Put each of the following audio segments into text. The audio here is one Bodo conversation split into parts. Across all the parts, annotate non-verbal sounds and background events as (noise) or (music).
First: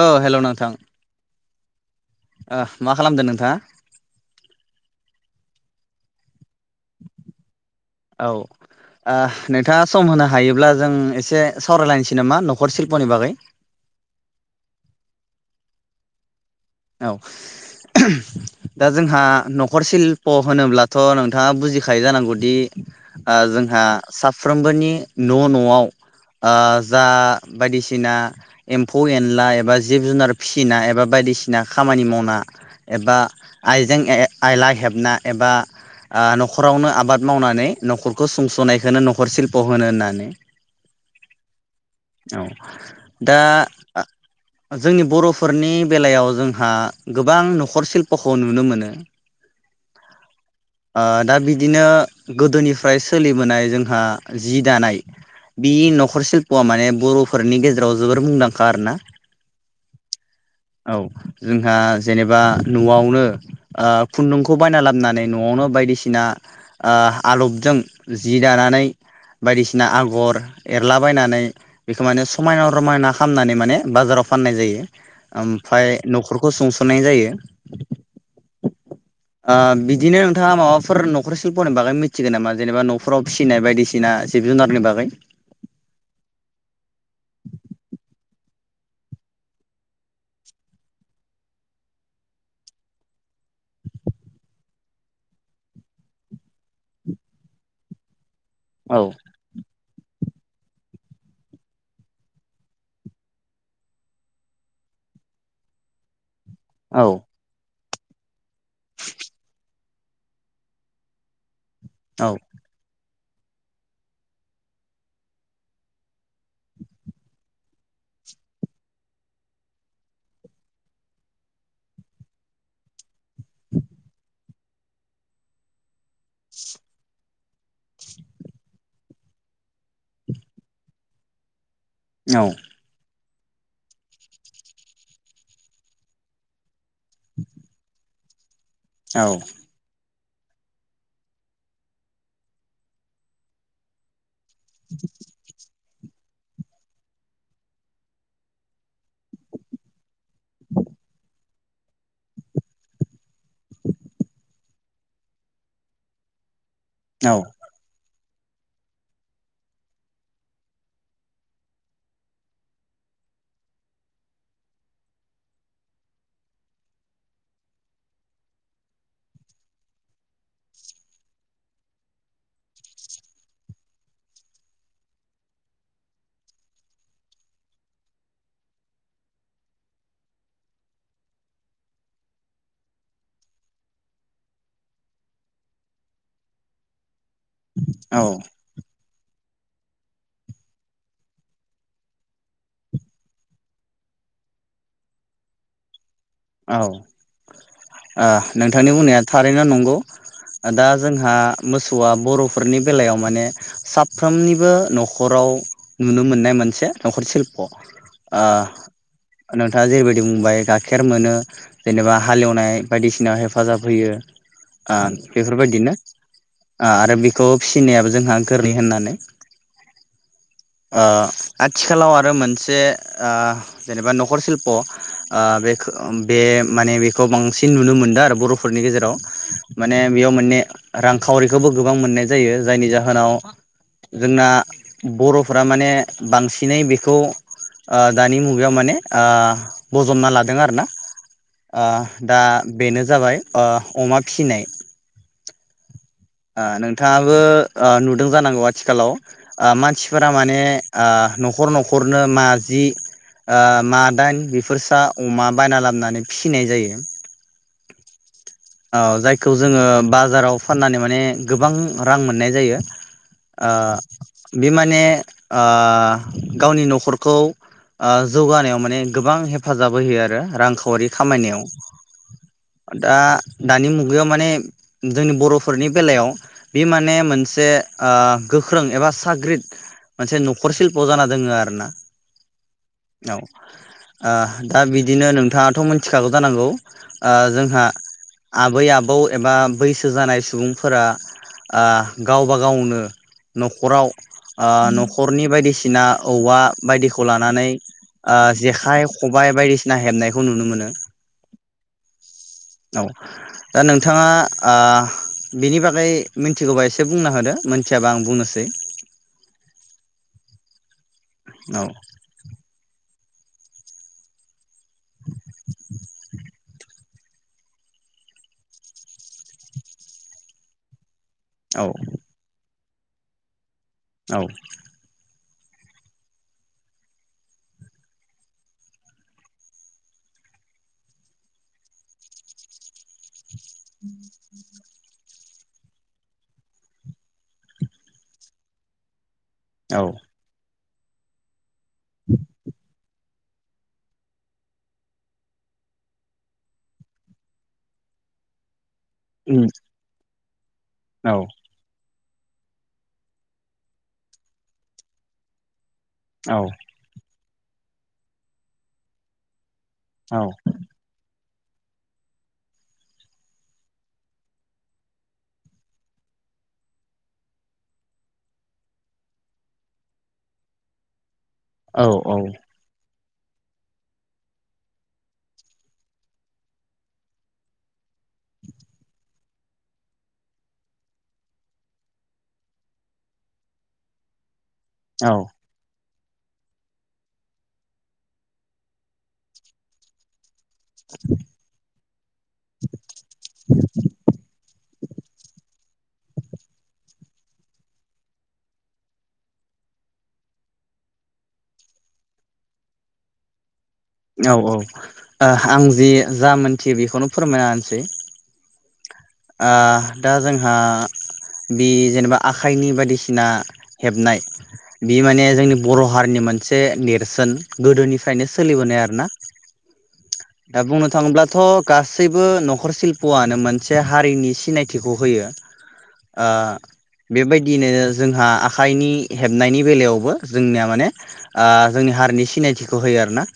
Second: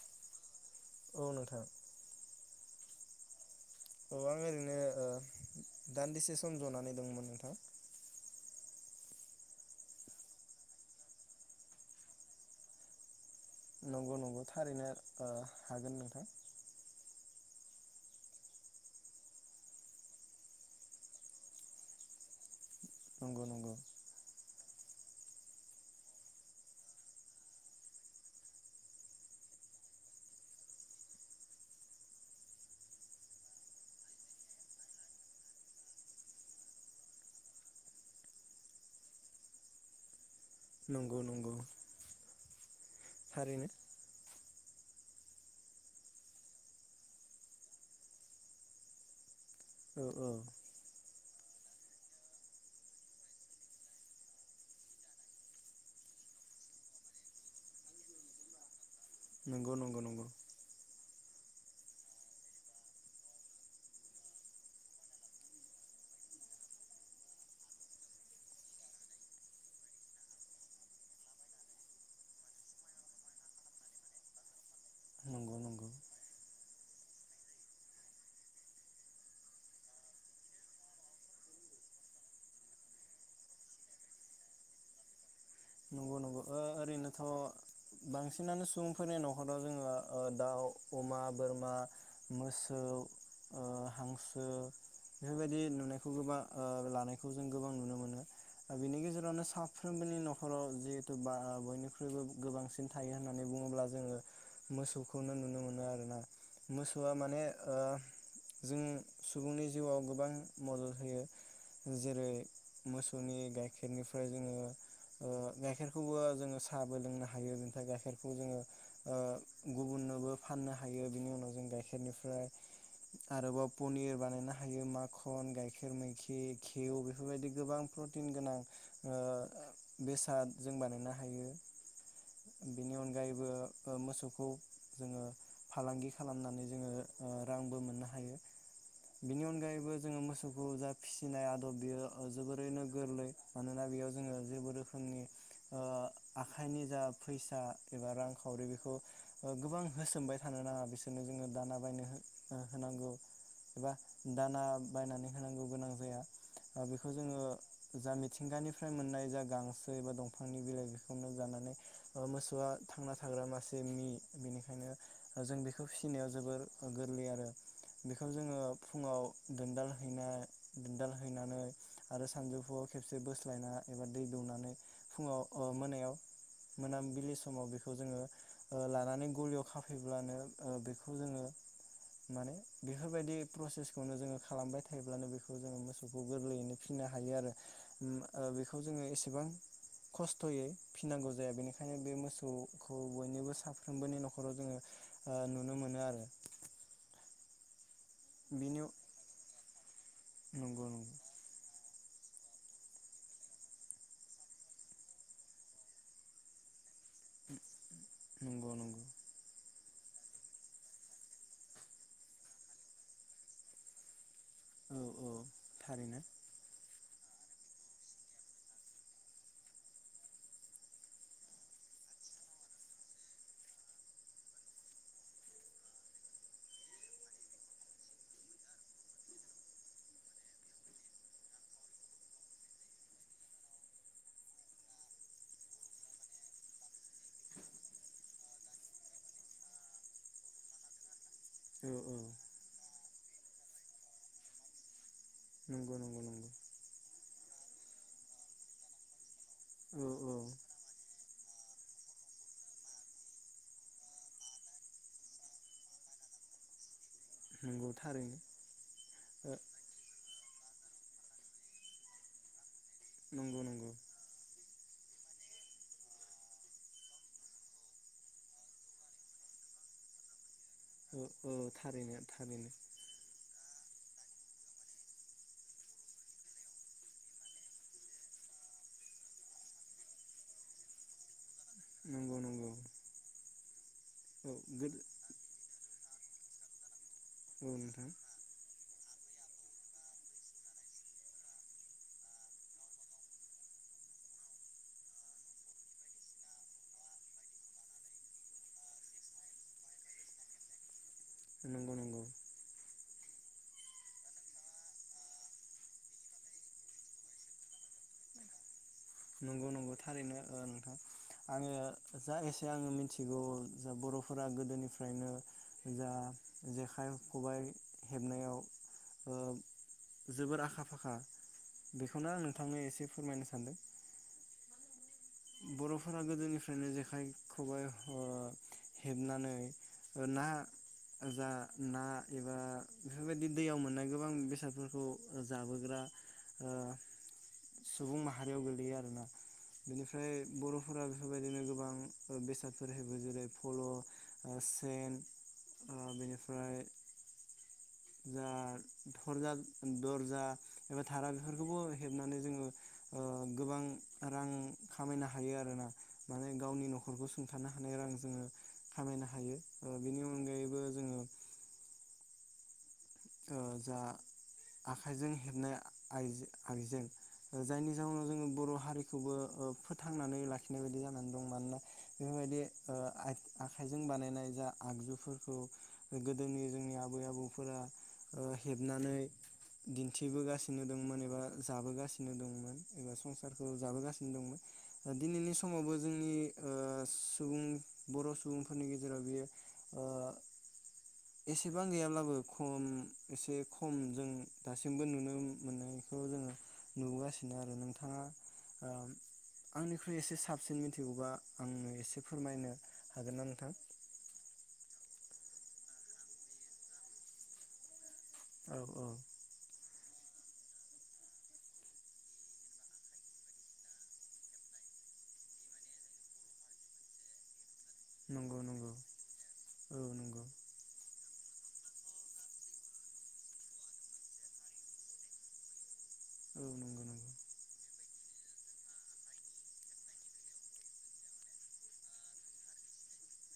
औ हेल' नोंथां औ नोंथां। ओ मा खालामदो नोंथाङा? अ आं इरिनो ओ दान्दिसे स सम ज'नानै दंमोन नोंथां। औ ओ नोंथाङा सम होनो हायोब्ला जों एसे सावरायलायनोसै नामा न'खर शिल्पनि बागै? नंगौ नंगौ थारैनो ओ हागोन नोंथां। औ (unintelligible) दा जोंहा न'खर शिल्प' होनोब्लाथ' नोंथाङा बुजिखायो जानांगौदि ओ नंगौ नंगौ। जोंहा साफ फ्रामबोनि न' न'आव ओ जा बायदिसिना एम्फौ एनला एबा जिब जुनार फिसिना एबा बायदिसि ना खामानि मावना, एबा आइजें आइला हेबना एबा न'खरावनो आबाद मावनानै न'खरखौ सुंस'नायखौनो न'खर सिल्प' होनो होननानै। नंगौ-नंगौ। औ। दा। जोंनि बर'फोरनि बेलायाव जोंहा गोबां न'खर सिल्प'खौ नुनो मोनो। औ औ आ दा बि बिदिनो गोदोनिफ्राय सोलिबोनाय जोंहा, जि दानाय बि न'खर शिल्पआ माने बर'फोरनि गेजेराव जोबोर मुंदांखा आरोना। नंगौ-नंगौ-नंगौ। औ जोंहा जेनेबा न'आवनो ओ खुन्दुंखौ बायना लाबोनानै न'आवनो बायदिसिना ओ आलबजों जि दानानै बायदिसिना आगर एरलाबायनानै बेखौ माने समायना रमायना खालामनानै माने बाजाराव फाननाय जायो नंगौ ओमफाय। नंगौ। न'खरखौ सुंसननाय जायो, ओ बिदिनो नोंथाङा माबाफोर न'खर शिल्प'नि बागै मिथिगोन नामा जेनेबा न'खराव फिसिनाय बायदिसिना जिब जुनारनि बागै। नंगौ-नंगौ ओरैनोथ' बांसिनानो सुबुंफोरनि न'खराव जोङो ओ दाउ अमा बोरमा मोसौ ओ हांसो बेफोरबायदि नुनायखौ गोबां ओ लानायखौ जों गोबां नुनो मोनो। ओ बिनि औ गेजेरावनो साफ्रोमबोनि न'ख। नख'राव जिहेथु बा बयनिख्रुइबो गोबांसिन थायो होननानै बुङोब्ला जोङो मोसौखौनो नुनो मोनो आरोना। औ मोसौआ माने ओ। जों सुबुंनि जिउआव गोबां मदद होयो। औ जेरै मोस सौनि गाइखेरनिफ्राय जोङो। ओ गाइखेरखौबो जोङो साहाबो लोंनो हायो ओ बेनिफ्राय गाइखेरखौ जोङो ओ गुबुननोबो फाननो हायो, बेनि उनाव जों गाइखेरनिफ्राय आरोबाव पनिर बानायनो हायो माखन गाइखेर मैखेर गिव बेफोरबायदि गोबां प्रटिन गोनां ओ। बेसाद जों बानायनो हायो। औ। अनगायबो मोसौखौ जोङो फालांगि खालामनानै जोङो। ओ रांबो मोननो हायो। औ बेनि अनगायैबो जोङो मोसो। मोसौखौ जा फिसिनाय आदब बेयो जोबोरैनो गोरलै मानोना बेयाव जोङो जे (unintelligible) आखाइनि जा फैसा एबा रांखावरि बेखौ गोबां होसोमबाय थानो नाङा बिसोरनो जोङो दाना बायनो होनांगौ एबा दाना बायनानै होनांगौ गोनां जाया। बेखौ औ जोङो जा मिथिंगानिफ्राय मोननाय जा गांसो। मोस एबा दंफांनि बिलाइ बेखौनो जानानै मोसौआ थांना थाग्रा मासे मि बेनिखायनो जों बेखौ फिसिनायाव जोबोर गोरलै आरो बेखौ जोङो फुङाव दोनदाल हैनाय दोनदाल हैनानै आरो सानजौफुआव खेबसे बोस्लायना एबा दै दौनानै। फुङाव मोनायाव मोनाबिलि समाव बेखौ जोङो लानानै गलियाव खाफैब्लानो बेखौ जोङो माने बेफोरबायदि प्रसेसखौनो जोङो खालामबाय थायोब्लानो बेखौ जोङो मोसौखौ गोरलैयैनो फिहिनो हायो आरो। औ बेखौ जोङो एसे बां खस्थ'यै फिनांगौ जाया बेनिखायनो बे मोसौखौ बयनिबो साफ्रोमबोनि न'खराव जोङो नुनो मोनो आरो। औ। बिनि नोंथांनि बुंनाया थारैनो नंगौ? दा नंगौ जोंहा मोसौ- गथ'आ बर'फोरनि बेलायाव माने साफ्रोमनिबो न'खराव नुनो मोननाय मोनसे। न'खर शिलप' ओ नंगौ नंगौ नों थाङा जिबायदि बुंबाय गाखेद मोनो जेनेबा हालेवनाय बायदिसिना हेफाजाब होयो। ओ औ औ बेफोरबायदिनो थारैनो ओ आरो बेखौ फिसिनायाबो जोंहा गोरलै होननानै ओ आथिखालाव आरो मोनसे ओ जेनेबा न'खर सिल्प औ बे खौ बे माने बेखौ बांसिन नुनो मोनदों आरो बर'फोरनि गेजेराव माने बेयाव माने रांखावरिखौबो गोबां मोननाय जायो जायनि जाहोनाव जोंना बर'फोरा माने बांसिनै बेखौ ओ दानि मुगायाव माने बजबना ला दों आरो ना ओ औ औ दा बेनो जाबाय ओ अमा फिसिनाय नंगौ नंगौ नंगौ ओ नोंथाङाबो नुदों जानांगौ आथिखालाव ओ औ मानसिफोरा औ माने ओ न' न'खर न'खरनो माजि ओ मादाइन बेफोरसा अमा बायना लाबोनानै फिसिनाय जायो। नंगौ थारैनो। औ जायखौ ओ जोङो बाजाराव फाननानै माने गोबां रां मोननाय जायो। नंगौ नंगौ ओ बे माने ओ गावनि न'खरखौ ओ जौगानायाव माने गोबां हेफाजाब होयो आरो रां खावरि औ औ खामायनायाव। थारैनो थारैनो दा दानि मुगायाव माने जोंनि बर'फोरनि बेलायाव बे माने मोनसे ओ गोख्रों एबा साग्रिद मोनसे न'खर सिल्प' जाना दोङो आरोना नंगौ नंगौ औ औ दा गोदो बिदिनो नोंथाङाथ' मोनथिखागौ जानांगौ ओ औ जोंहा नोंथां आबै आबौ एबा बैसो जानाय सुबुंफोरा ओ गावबा गावनो न'खराव ओ न'खरनि बायदिसिना औवा बायदिखौ लानानै ओ जेखाइ खबाइ बायदिसिना हेबनायखौ नुनो मोनो। नंगौ नंगौ औ दा नोंथाङा ओ बिनि बागै मिनथिगौबा एसे बुंना होदो मिथियाबा आं बुंनोसै। नंगौ नंगौ थारैनो नोंथां आङो औ जा एसे आङो मि थिगौ जा बर'फोरा गोदोनिफ्रायनो जा जेखाइ खबाइ हेबनायाव ओ जोबोर आखा फाखा औ बेखौनो आं नोंथांनो एसे एसे फोरमायनो सानदों औ बर'फोरा गोदोनिफ्रायनो जेखाइ खबाइ ओ हेबनानै ओ ना जा ना एबा बेफोरबायदि दैयाव मोननाय गोबां बेसादफोरखौ ओ जाबोग्रा ओ सुबुं माहारियाव गोलैयो आरोना औ बेनिफ्राय बर'फोरा बेफोरबायदिनो गोबां (inaudible) बेसादफोर होगोन जेरै- फल' ओ सेन ओ बेनिफ्राय जा धरजा दरजा एबा धारा औ बेफोरखौबो हेब नानै जोङो ओ गोबां रां खामायनो हायो आरो ना। माने औ गावनि न'खरखौ सुंथानो हानाय रां जोङो खामायनो हायो। ओ बिनि औ अनगायैबो जोङो ओ जा आखाइजों हेबनाय आइजो आइजें। ओ ायनि जाहोनाव जोङो बर' हारिखौबो ओ फोथांनानै लाखिनाय बायदि जानानै दं। मानोना औ बेफोरबायदि ओ आ आखाइजों बानायनाय जा आगजुफोरखौ गोदोनि जोंनि आबै आबौफोरा ओ हेबनानै दिन्थिबोगासिनो दोंमोन एबा जाबोगासिनो दोंमोन एबा संसारखौ जाबोगासिनो दोंमोन। औ दिनैनि समावबो जोंनि ओ सुबुं बर' सुबुंफोरनि गेजेराव बेयो ओ एसेबां गैयाब्लाबो खम एसे खम जों दासिमबो नुनो मोनो। बेखौ जोङो नुबोगासिनो आरो नोंथाङा ओ आंनिख्रुइ एसे साबसिन मिथिगौबा आंनो एसे फोरमायनो हागोन ना नोंथां? औ औ आं ओ जि जा मोनथियो बेखौनो फोरमायना होनोसै। औ औ। दा जोंहा बि जेनेबा आखाइनि बायदिसिना हेबनाय बि माने जोंनि बर' हारिनि मोनसे नेरसोन। गोदोनिफ्रायनो नंगौ नंगौ सोलिबोनाय आ ना औ नंगौ दा बुंनो थाङोब्लाथ' गासैबो न'खर सिल्प'आनो मोनसे हारिनि सिनायथिखौ होयो। ओ औ नंगौ बेबायदिनो जोंहा आखाइनि हेबनायनि बेलायावबो जोंनिया माने ओ जोंनि हारिनि सिनायथिखौ होयो आरोना।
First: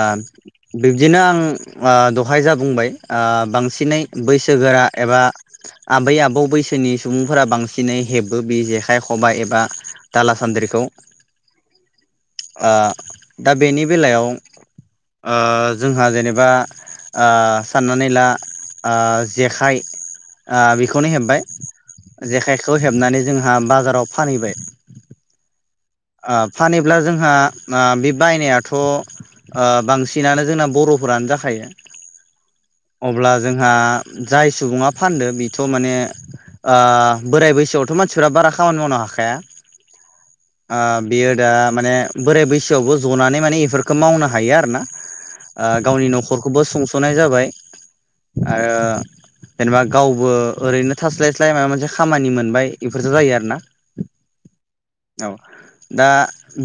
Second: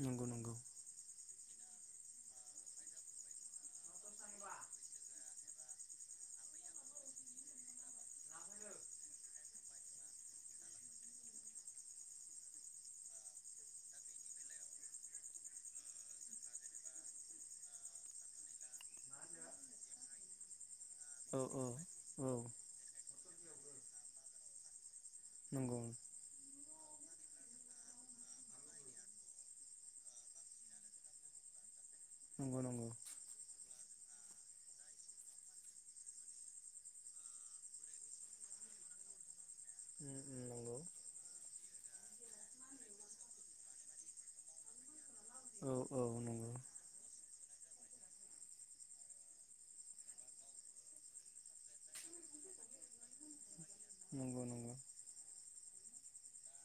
आ नंगौ नंगौ बिब्दिनो आं आ दहाय जा बुंबाय आ बांसिनै बैसोगोरा एबा आबै आबौ बैसोनि सुबुंफोरा बांसिनै हेबो बे जेखाइ खबाय एबा दाला सान्द्रिखौ। ओ दा बेनि बेलायाव ओ जोंहा जेनेबा आ साननानै ला आ जेखाइ आ बे खौनो औ हेबबाय औ औ जेखायखौ हेबनानै जोंहा बाजाराव फानहैबाय। नंगौ। आ फानहैब्ला जोंहा मा बे बायनायाथ' ओ बांसिनानो जोंना बर'फोरानो जाखायो। नंगौ नंगौ अब्ला जोंहा जाय सुबुङा फानदो बेथ' माने आ बोराय बैसोआवथ' मानसिफ्रा बारा खामानि मावनो हाखाया। उम उम नंगौ आ बियो दा माने बोराय बैसोआवबो जनानै माने इफोरखो मावनो हायो आरो ना। आ औ औ गावनि न'खरखौबो नंगौ सुंस'नाय जाबाय। आरो जेनेबा गावबो ओरैनो थास्लाय स्लाय माबा मोनसे खामानि मोनबाय इफोरसो जायो आरो ना। नंगौ नंगौ। औ। दा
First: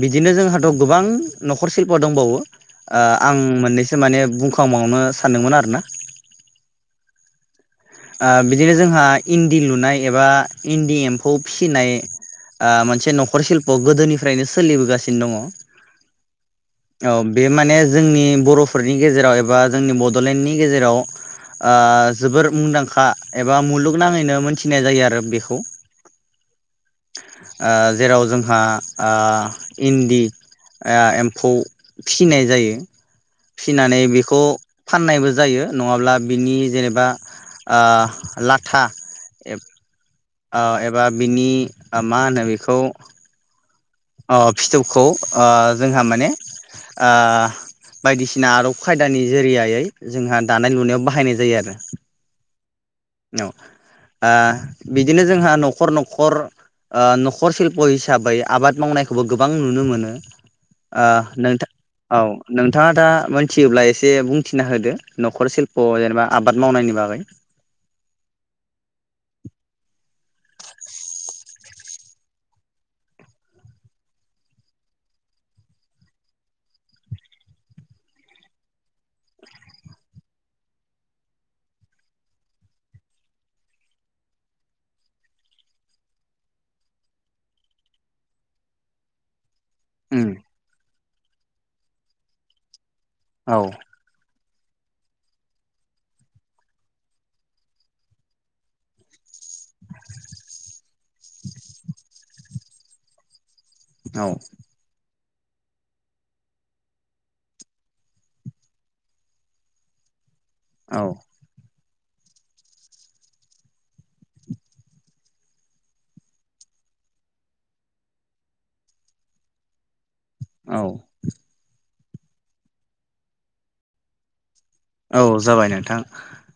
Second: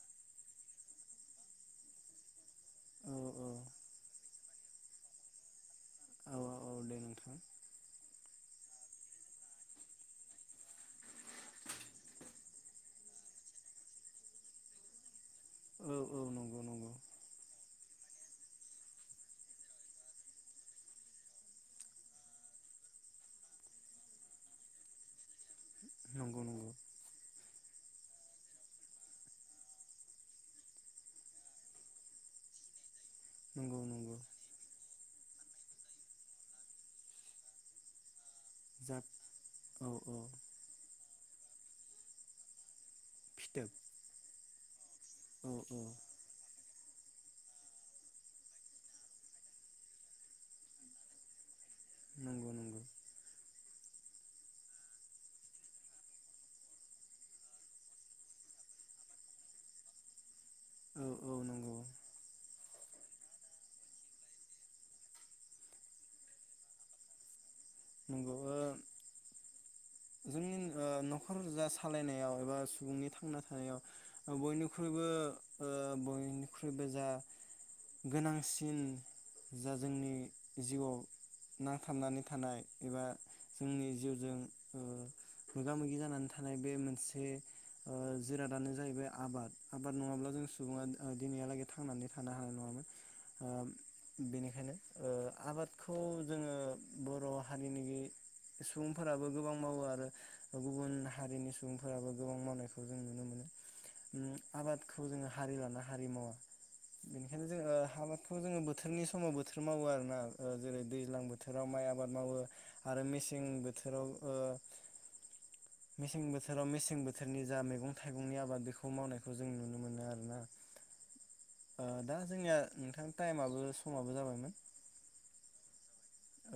बिदिनो जोंहाथ' गोबां न'खर सिल्प दंबावो। ओ औ आं औ मोननैसो माने बुंखाबावनो सानदोंमोन आरोना। औ औ दे नोंथां आ बिदिनो जोंहा इन्दि लुनाय एबा इन्दि एम्फौ फिसिनाय आ मोनसे न' खर शिल्प गोदोनिफ्रायनो सोलिबोगासिनो दङ'। औ (inaudible) बे माने जोंनि बर'फोरनि गेजेराव एबा जोंनि बड'लेण्डनि गेजेराव जोबोर मुंदांखा एबा मुलुगनाङैनो मोनथिनाय जायो आरो बेखौ नंगौ नंगौ (inaudible) आ जेराव जोंहा ओ इन्दि एम्फौ फिसिनाय जायो नंगौ फिनानै नंगौ बेखौ फाननायबो जायो नङाब्ला बिनि जेनेबा ओ लाथा जा औ औ एबा बिनि मा होनो बेखौ (inaudible) अ फिथ खौ ओ औ औ जोंहा माने ओ बायदिसिना आदब खायदानि जोरियायै जोंहा दानाय लुनायाव बाहायनाय जायो आरो (inaudible) औ औ बिदिनो जोंहा न'खर न'खर औ न'खर सिल्प हिसाबै आबाद मावनायखौबो गोबां नुनो मोनो औ ओ औ नोंथां नंगौ औ नोंथाङा दा मोनथियोब्ला एसे बुंथिना होदो न'खरशिल्प' जेनेबा आबाद मावनायनि बागै (inaudible) जोंनि ओ न'खर जा सालायनायाव एबा सुबुंनि थांना थानायाव बयनिख्रुइबो बयनिख्रुइबो जा गोनांसिन जा जोंनि जिउआव नांथाबनानै थानाय एबा जोंनि जिउजों मोगा मोगि जानानै (inaudible) (inaudible) औ (inaudible) (inaudible) (inaudible) (inaudible) (inaudible) हारि औ लाना हारि मावा बेनिखायनो ओ जोङो हाबादखौ जोङो बोथोरनि समाव बोथोर मावो आरोना औ (inaudible) आबाद मावो आरो मेसें बोथोराव ओ मेसें बोथोराव मेसें बोथोरनि जा मैगं थाइगंनि आबाद बेखौ मावनायखौ जों नुनो मोनो आरो औ ओ दा जोंनिया नोंथां टाइमाबो समाबो जाबायमोन औ जाबाय नोंथां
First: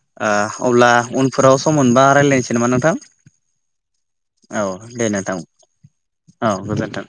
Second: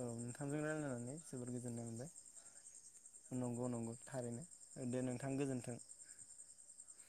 औ नोंथांजों अब्ला रायलायनानै जोबोर उनफोराव सम गोजोननाय मोनबा मोनबाय रायज्लायनोसै नामा नोंथां (inaudible) औ दे नोंथां औ गोजोन्थों